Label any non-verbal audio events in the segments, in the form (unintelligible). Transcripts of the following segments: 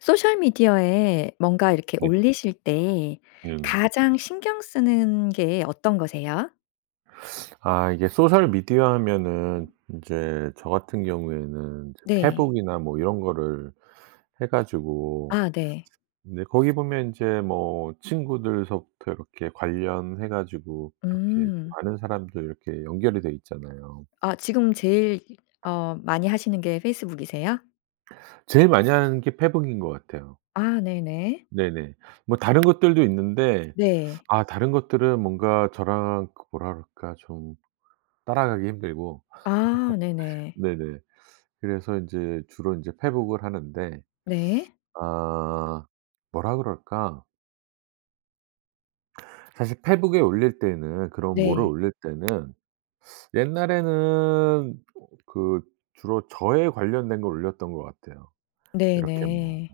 소셜미디어에 뭔가 이렇게 네. 올리실 때 네네. 가장 신경 쓰는 게 어떤 거세요? 아 이게 소셜 미디어 하면은 인제 저 같은 경우에는 네. 페북이나 뭐 이런 거를 해 가지고 아 네. 근데 거기 보면 인제 뭐 친구들서부터 이렇게 관련해 가지고 이렇게 좀 음. 많은 사람들 이렇게 연결이 돼 있잖아요. 아 지금 제일 어 많이 하시는 게 페이스북이세요? 제일 많이 하는 게 페북인 것 같아요. 아 네네. 네네. 뭐 다른 것들도 있는데 네. 아 다른 것들은 뭔가 저랑 그 뭐라 그럴까 좀 따라가기 힘들고 아 (laughs) 네네. 네네. 그래서 인제 주로 인제 페북을 하는데 네. 아 뭐라 그럴까? 사실 페북에 올릴 때는 그런 뭐를 네. 올릴 때는 옛날에는 그 주로 저에 관련된 거 올렸던 것 같아요. 이렇게 뭐 네네.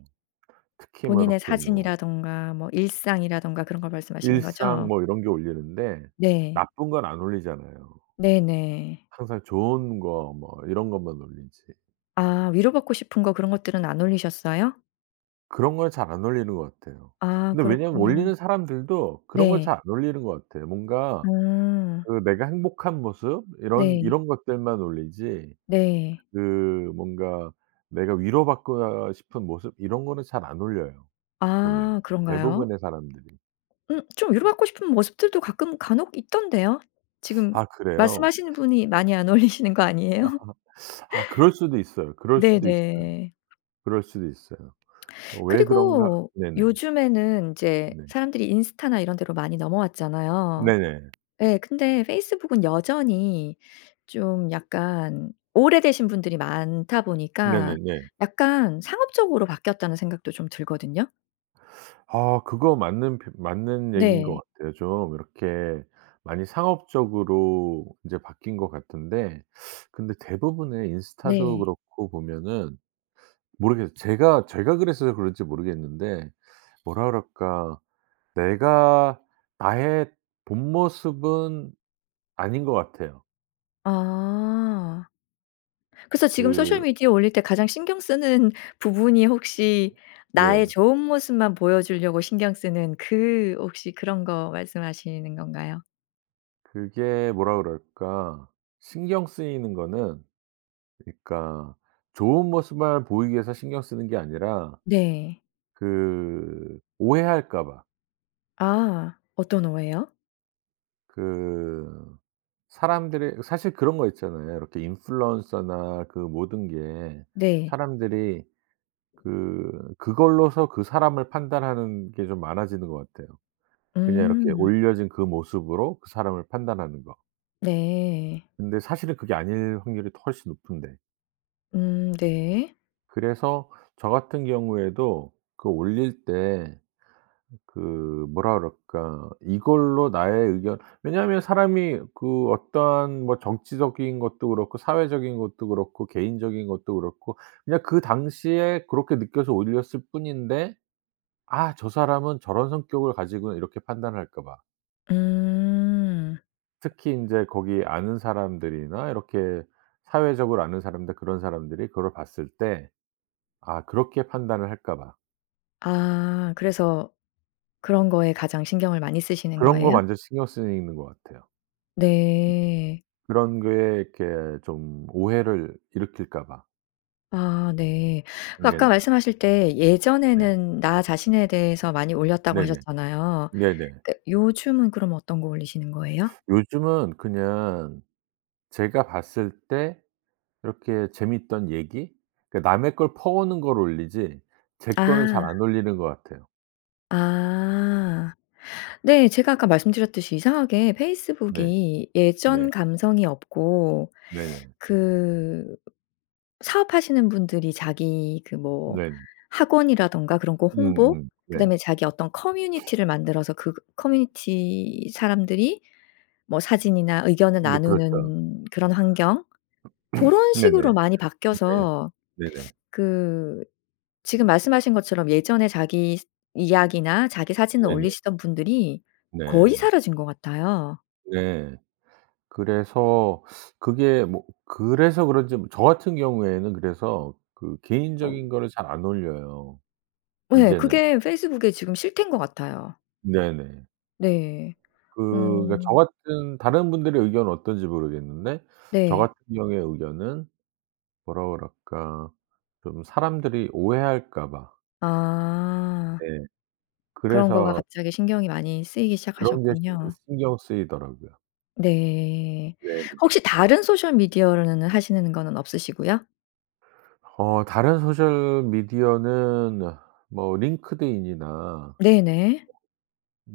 특히 뭐 본인의 이렇게 뭐 사진이라든가 뭐 일상이라든가 그런 걸 말씀하시는 일상 거죠? 뭐 이런 게 올리는데 네. 나쁜 건 안 올리잖아요. 네네. 항상 좋은 거 뭐 이런 것만 올리지. 아 위로받고 싶은 거 그런 것들은 안 올리셨어요? 그런 걸 잘 안 올리는 것 같아요. 아 근데 왜냐하면 그렇구나. 올리는 사람들도 그런 걸 네. 잘 안 올리는 것 같아요. 뭔가 음. 그 내가 행복한 모습 이런 네. 이런 것들만 올리지 네. 그 뭔가 내가 위로 받고 아 싶은 모습 이런 거는 잘 안 올려요 보면 아 그런가요? 대부분의 사람들이. 음 좀 위로 받고 싶은 모습들도 가끔 간혹 있던데요. (sucks teeth) 지금 아 그래요? 말씀하시는 분이 많이 안 올리시는 거 아하. 아니에요? (sucks teeth) 아 그럴 수도 있어요, 그럴 수도 있어요. 네네. 그럴 수도 있어요. 어 왜 그런가 그리고 네네. 요즘에는 인제 네. 사람들이 인스타나 이런 데로 많이 넘어왔잖아요. 네네. 예. 근데 페이스북은 여전히 좀 약간 오래되신 분들이 많다 보니까 네네네. 약간 상업적으로 바뀌었다는 생각도 좀 들거든요. 아 그거 맞는 표 맞는 얘기인 것 네. 같아요. 좀 이렇게 많이 상업적으로 인제 바뀐 것 같은데 근데 대부분의 인스타도 네. 그렇고 보면은 모르겠 제가 제가 그래서 그런지 모르겠는데 뭐라 그럴까 내가 나의 본 모습은 아닌 것 같아요. 아. 그래서 지금 소셜 그 미디어 올릴 때 가장 신경 쓰는 부분이 혹시 나의 네. 좋은 모습만 보여 주려고 신경 쓰는 그 혹시 그런 거 말씀하시는 건가요? 그게 뭐라 그럴까 신경 쓰이는 거는 그니까 좋은 모습만을 보이기 위해서 신경 쓰는 게 아니라 네. 그 오해할까 봐. 아. 어떤 오해요? 그 사람들이 이 사실 그런 거 있잖아요. 이렇게 인플루언서나 그 모든 게 네. 사람들이 그 그걸로써 그 사람을 판단하는 게 좀 많아지는 것 같아요. 그냥 이렇게 음. 올려진 그 모습으로 그 사람을 판단하는 거. 네. 근데 사실은 그게 아닐 확률이 더 훨씬 높은데. 음 네. 그래서 저 같은 경우에도 그 올릴 때 그 뭐라 그럴까 이걸로 나의 의견 왜냐하면 사람이 그 어떠한 뭐 정치적인 것도 그렇고 사회적인 것도 그렇고 개인적인 것도 그렇고 그냥 그 당시에 그렇게 느껴서 올렸을 뿐인데 '아 저 사람은 저런 성격을 가지구나.' 이렇게 판단할까 봐. 음. 특히 인제 거기에 아는 사람들이나 이렇게 사회적으로 아는 사람들 그런 사람들이 그거를 봤을 때 아 그렇게 판단을 할까 봐. 아 그래서 그런 거에 가장 신경을 많이 쓰시는 그런 거 거예요? 완전 신경 쓰이는 것 같아요. 네. 그런 게 이렇게 좀 오해를 일으킬까 봐. 아 네. 그 아까 네네. 말씀하실 때 네. 예전에는 나 자신에 대해서 많이 올렸다고 네네. 하셨잖아요. 네네. 그 요즘은 그럼 어떤 거 올리시는 거예요? 요즘은 그냥 제가 봤을 때 이렇게 재밌던 얘기 그러니까 남의 걸 퍼오는 걸 올리지 제 거는 잘 아. 안 올리는 것 같아요. 아. 네 제가 아까 말씀드렸듯이 이상하게 네. 페이스북이 네. 예전 감성이 없고 네네. 그 사업하시는 분들이 자기 그 뭐 네. 학원이라든가 그런 거 홍보, 음음. 네. 그다음에 자기 어떤 커뮤니티를 만들어서 그 커뮤니티 사람들이 뭐 사진이나 의견을 네 그렇죠. 나누는 그런 환경 (clears throat) 고런 네네. 식으로 많이 네. 바뀌어서 네네. 그 지금 말씀하신 것처럼 예전에 자기 이야기나 자기 사진을 네네. 올리시던 분들이 거의 네. 사라진 것 같아요. 예. 그래서 그게 뭐 그래서 그런지 뭐 저 같은 경우에는 그래서 그 개인적인 거를 잘 안 올려요 예. 이제는. 그게 페이스북의 지금 실태인 것 같아요. 네네. 네. 그 그러니까 저 오. 같은 다른 분들의 의견은 어떤지 모르겠는데 저 네. 같은 경우의 의견은 뭐라 그럴까 좀 사람들이 오해할까 봐. 아. 네. 그런 거가 그래서 갑자기 신경이 많이 쓰이기 그런 게 신 시작하셨군요. 신경 쓰이더라고요. 네. 네네. 혹시 다른 소셜 미디어로는 하시는 거는 없으시고요? 어 다른 소셜미디어는 뭐 링크드인이나 네네.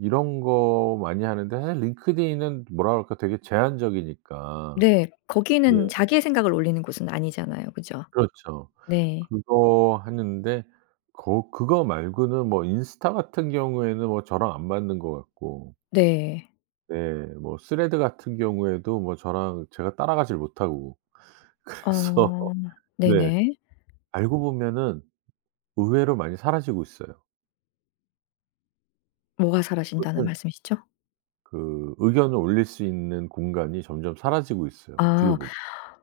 이런 거 많이 하는데 사실 링크드인은 뭐라 그럴까 되게 제한적이니까. 네. 네. 거기는 자기의 생각을 올리는 곳은 아니잖아요. 그죠? 그렇죠. 네. 그거 하는데 거 그거 말고는 뭐 인스타 같은 경우에는 뭐 저랑 안 맞는 것 같고. 네. 네. 뭐 스레드 같은 경우에도 뭐 저랑 제가 따라가질 못하고. 그래서 아. 네. 네네. 알고 보면은 의외로 많이 사라지고 있어요. 뭐가 사라진다는 어떤 말씀이시죠? 그 의견을 올릴 수 있는 공간이 점점 사라지고 있어요. 어떻게 아. 보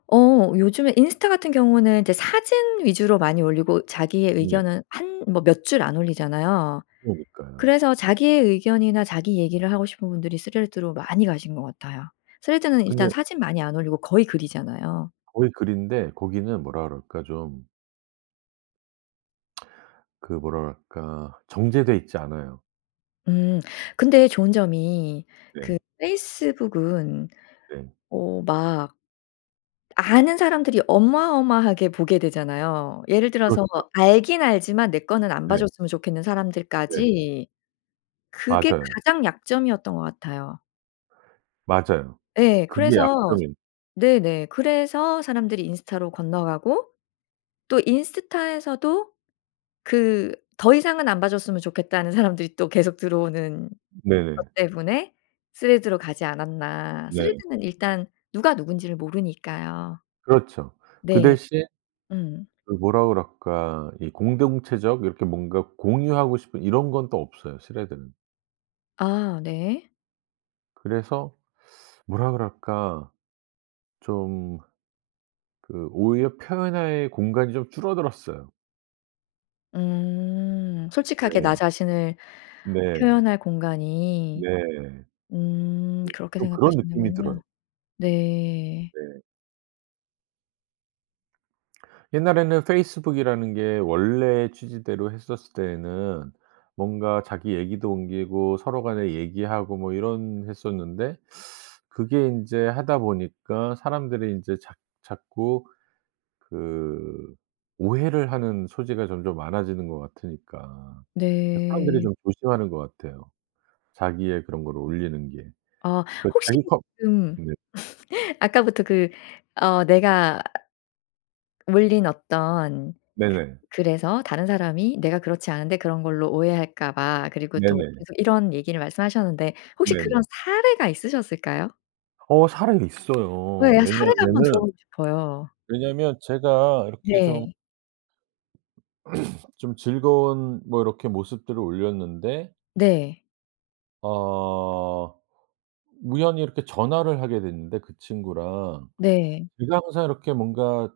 어 요즘에 인스타 같은 경우는 이제 사진 위주로 많이 올리고 자기의 네. 의견은 한 뭐 몇 줄 안 올리잖아요. 그러니까요. 그래서 자기의 의견이나 자기 얘기를 하고 싶은 분들이 스레드로 많이 가신 것 같아요. 스레드는 일단 근데 사진 많이 안 올리고 거의 글이잖아요. 거의 글인데 거기는 뭐라 그럴까 좀 (smacks lips) 그 뭐라 그럴까 정제돼 있지 않아요. 음 근데 좋은 점이 네. 그 페이스북은 네. 어 막 아는 사람들이 어마어마하게 보게 되잖아요. 예를 들어서 그렇죠. 알긴 알지만 내 거는 안 봐 네. 줬으면 좋겠는 네. 사람들까지 그게 맞아요. 가장 약점이었던 것 같아요. 맞아요. 예 그게 그래서 약점이에요. 네네 그래서 사람들이 인스타로 건너가고 또 인스타에서도 그 더 이상은 안 봐 줬으면 좋겠다는 사람들이 또 계속 들어오는 것 네네. 때문에 스레드로 가지 않았나. 네. 스레드는 일단 누가 누군지를 모르니까요. 그렇죠. 그 네. 대신 음. 그 뭐라 그럴까 이 공동체적 이렇게 뭔가 공유하고 싶은 이런 건 또 없어요 스레드는. 아 네. 그래서 뭐라 그럴까? 좀 그 오히려 표현의 공간이 좀 줄어들었어요. 음. 솔직하게 네. 나 자신을 네. 표현할 공간이. 네. 네 음 그렇게 좀 그런 느낌이 들어요. 생각하시는군요. 네. 네. 옛날에는 페이스북이라는 게 원래 취지대로 했었을 때에는 뭔가 자기 얘기도 옮기고 서로 간에 얘기하고 뭐 이런 했었는데 그게 인제 하다 보니까 사람들이 인제 자 자꾸 그 오해를 하는 소지가 점점 많아지는 것 같으니까 그래서 사람들이 네. 좀 조심하는 것 같아요, 자기의 그런 거를 올리는 게. 아 그 혹시 자기 커 지금 네. (laughs) 아까부터 그 어 "내가 올린 어떤 네네. 그 글에서 다른 사람이 내가 그렇지 않은데 그런 걸로 오해할까 봐." 그리고 또 네네. 계속 이런 얘기를 말씀하셨는데 혹시 그런 네네. 사례가 있으셨을까요? 어 사례 어 있어요. 예. 사례를 한번 왜냐하면은 들어 보고 싶어요. 왜냐하면 제가 이렇게 좀 네. (clears throat) 좀 즐거운 뭐 이렇게 모습들을 올렸는데 네. 어. 우연히 이렇게 전화를 하게 됐는데 그 친구랑. 네. 제가 항상 이렇게 뭔가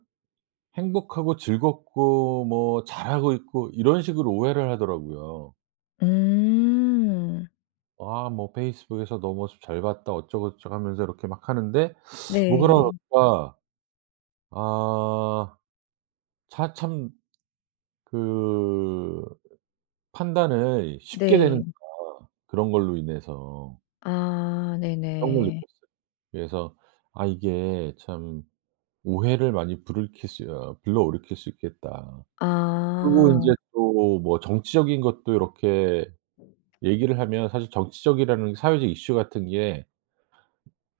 행복하고 즐겁고 뭐 잘하고 있고 이런 식으로 오해를 하더라고요. 음. "와 뭐 페이스북에서 너 모습 잘 봤다." 어쩌고저쩌고 하면서 이렇게 막 하는데 뭐 그런 엇 네. 가 아 차 참 그 '판단을 쉽게 네. 내리는구나, 그런 걸로 인해서' 아 그런 걸 네네. 느꼈어요. 그래서 '아 이게 참 오해를 많이 부르킬 수 어 불러일으킬 수 있겠다.' 그리고 아. 인제 또 뭐 정치적인 것도 요렇게 얘기를 하면 사실 정치적이라는 사회적 이슈 같은 게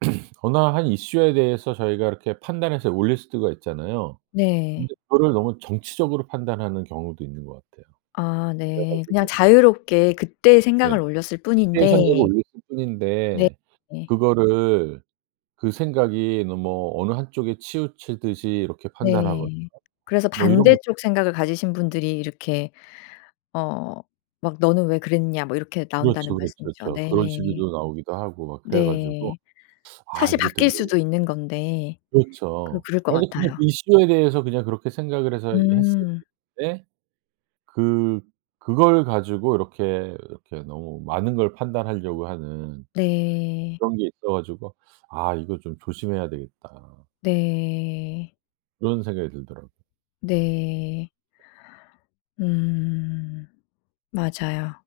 (clears throat) 어느 한 이슈에 대해서 저희가 이렇게 판단해서 올릴 수가 있잖아요. 네. 근데 그거를 너무 정치적으로 판단하는 경우도 있는 것 같아요. 아 그래 네. 그냥 가지고 자유롭게 그때의 네. 생각을 올렸을 일상적으로 뿐인데 올렸을 뿐인데 네. 그거를 그 생각이 너무 어느 한 쪽에 치우치듯이 이렇게 판단하거나 네. 그래서 뭐 이런 것 반대쪽 생각을 가지신 분들이 이렇게 어 막 "너는 왜 그랬냐." 뭐 이렇게 그렇죠, 나온다는 그렇죠, 말씀이죠. 그쵸. 그런 네. 식으로 나오기도 하고 막 그래 가지고 네. '아 사실 이거 되게' 바뀔 수도 있는 건데. 그 그렇죠. 그럴 것 아 이게 그냥 같아요. 이슈에 대해서 그냥 그렇게 생각을 해서 했을 음. 뿐인데 그 그걸 가지고 이렇게, 이렇게 너무 많은 걸 판단하려고 하는 네. 그런 게 있어 가지고 '아 이거 좀 조심해야 되겠다.' 네. 그런 생각이 들더라고. 네. 음 맞아요.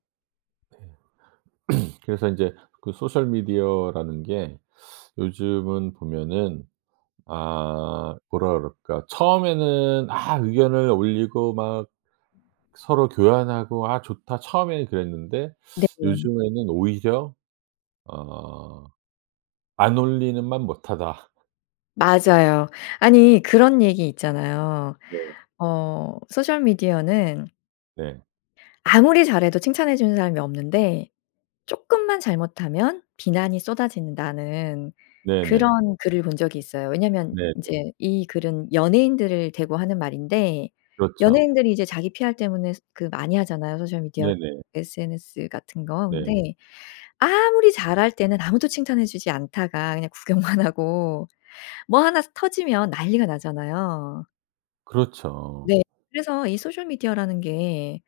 네. (clears throat) 그래서 인제 그 소셜 미디어라는 게 요즘은 보면은 아 뭐라 그럴까? 처음에는 아 의견을 올리고 막 서로 교환하고 '아 좋다.' 처음에는 그랬는데 네 좀 요즘에는 오히려 어 '안 올리는만 못하다.' 맞아요. 아니 그런 얘기 있잖아요. 네. 어 '소셜 미디어는' 네. "아무리 잘해도 칭찬해 주는 사람이 없는데 쪼끔만 잘못하면 비난이 쏟아진다."는 네네. 그런 글을 본 적이 있어요. 왜냐면 네네. 인제 이 글은 연예인들을 대고 하는 말인데 그렇죠. 연예인들이 이제 자기 PR 때문에 스 그 많이 하잖아요 소셜 미디어 네네. SNS 같은 거. 근데 네. 아무리 잘할 때는 아무도 칭찬해 주지 않다가 그냥 구경만 하고 뭐 1 스 터지면 난리가 나잖아요. 그렇죠. 네. 그래서 이 소셜 미디어라는 게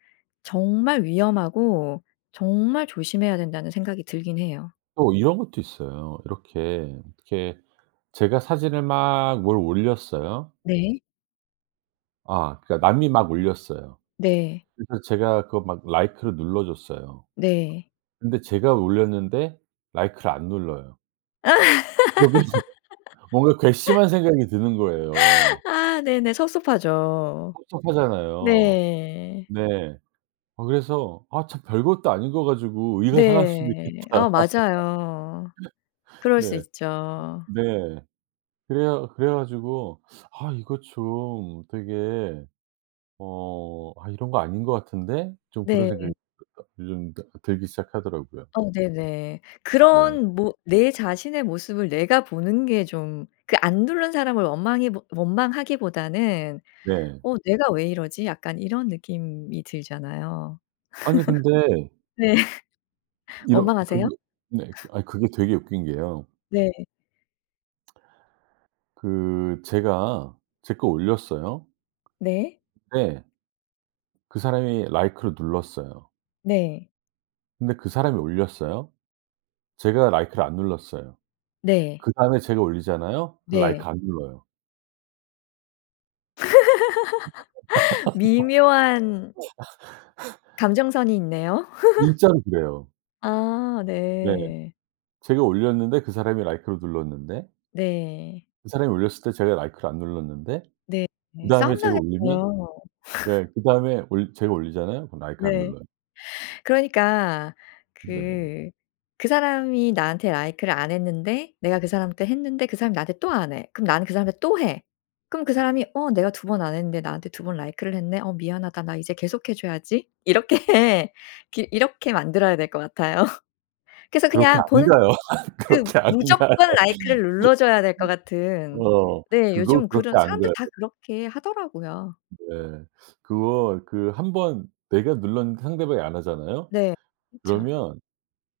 정말 위험하고 정말 조심해야 된다는 생각이 들긴 해요. 또 이런 것도 있어요. 이렇게, 이렇게 제가 사진을 막 뭘 올렸어요. 네. 아 그러니까 남이 막 올렸어요. 네. 그래서 제가 그거 막 라이크를 눌러 줬어요. 네. 근데 제가 올렸는데 라이크를 안 눌러요. 그러면 뭔가 (laughs) 괘씸한 생각이 드는 거예요. 아 네네. 섭섭하죠. 섭섭하잖아요. 네. 네. 아 그래서 '아 참 별것도 아닌 거 가지고 의가 상할 수도 네. 있겠다.' 아 맞아요. (laughs) 그럴 수 네. 있죠. 네. 그래야 그래 가지고 '아 이거 좀 되게 어 아 이런 거 아닌 거 같은데?' 좀 그런 생각이 네. (unintelligible) 요즘 다 들기 시작하더라고요. 어 네네. 네. 그런 뭐 내 자신의 모습을 내가 보는 게 좀 그 안 누른 사람을 원망해보 원망하기보다는 네. '어 내가 왜 이러지?' 약간 이런 느낌이 들잖아요. 아니 근데 (laughs) 네. 이런 원망하세요? 그게 네. 그 (laughs) 아니 그게 되게 웃긴 게요. 네. 그 제가 제 거 올렸어요. 네. 근데 그 사람이 라이크를 눌렀어요. 네. 근데 그 사람이 올렸어요. 제가 라이크를 안 눌렀어요. 네. 그다음에 제가 올리잖아요. 그럼 라이크 네. 안 눌러요. (laughs) 미묘한 (laughs) 감정선이 있네요. (laughs) 진짜로 그래요. 아 네. 네. 제가 올렸는데 그 사람이 라이크를 눌렀는데 네. 그 사람이 올렸을 때 제가 라이크를 안 눌렀는데 네. 그다음에 제가 올리면 싸움나겠어요. 네 (laughs) 그다음에 올 제가 올리잖아요. 그럼 라이크 안 네. 눌러요. 그러니까 네. 그 그 사람이 나한테 라이크를 안 했는데 내가 그 사람한테 했는데 그 사람이 나한테 또 안 해. 그럼 나는 그 사람한테 또 해. 그럼 그 사람이 '어 내가 2 번 안 했는데 나한테 두 번 라이크를 했네. 어 미안하다. 나 이제 계속해 줘야지.' 이렇게 기 이렇게 만들어야 될 것 같아요. 그래서 그렇게 안 그냥 보는 가요. 그 그렇게 안 가요. 무조건 라이크를 눌러줘야 될 것 (laughs) 같은. 어. 네 그거 요즘 그렇게 그런 안 사람들 가요. 다 그렇게 하더라고요. 네. 그거 그 1 번 내가 눌렀는데 상대방이 안 하잖아요? 네. 그쵸. 그러면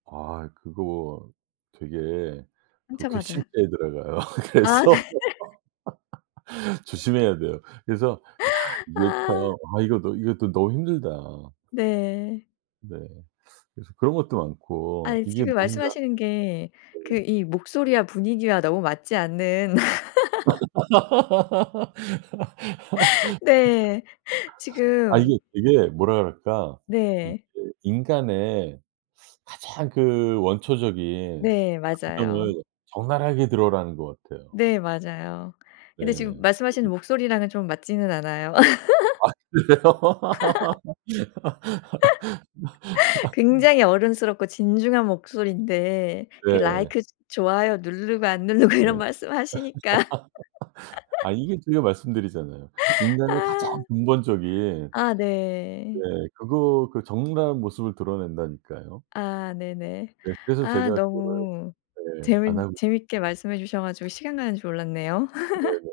아 그거 되게 그 상처받아요? 괘씸죄에 들어가요. 아 네. 그래서. (laughs) (laughs) 조심해야 돼요. 그래서 '야 이게 참 아. 아 이거도 이것도 너무 힘들다.' 네. 네. 그래서 그런 것도 많고 아니 이게 지금 뭔가 말씀하시는 게 네. 그 이 목소리와 분위기와 너무 맞지 않는 (laughs) 네. (laughs) (laughs) 아 지금 이게 되게 뭐라 그럴까. 이게 네. 인간의 가장 그 원초적인 네. 맞아요. 감정을 적나라하게 드러나는 것 같아요. 네 맞아요. 근데 지금 네. 말씀하시는 (unintelligible) 목소리랑은 좀 맞지는 않아요. 아 (laughs) 그래요? (laughs) (laughs) (laughs) 굉장히 어른스럽고 진중한 목소리인데 그 네. 라이크 좋아요 누르고 안 누르고 네. 이런 (laughs) 말씀 하시니까. 아 (laughs) 이게 제가 말씀드리잖아요. 인간의 가장 아. 근본적인 아 네. 네. 그거 그 적나라한 모습을 드러낸다니까요. 아 네네. 네. 그래서 아 제가 그거를 너무 네. 안 재민 하고 있 재밌게 말씀해 주셔 가지고 시간 가는 줄 몰랐네요. (laughs) 네네.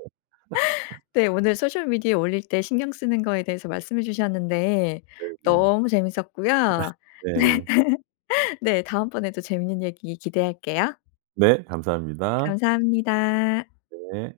네 (laughs) 오늘 소셜 미디어 올릴 때 신경 쓰는 거에 대해서 말씀해 주셨는데 네네. 너무 재밌었고요. 네. (laughs) 네. (laughs) 네. 다음번에도 재밌는 얘기 기대할게요. 네 감사합니다. 감사합니다. 네.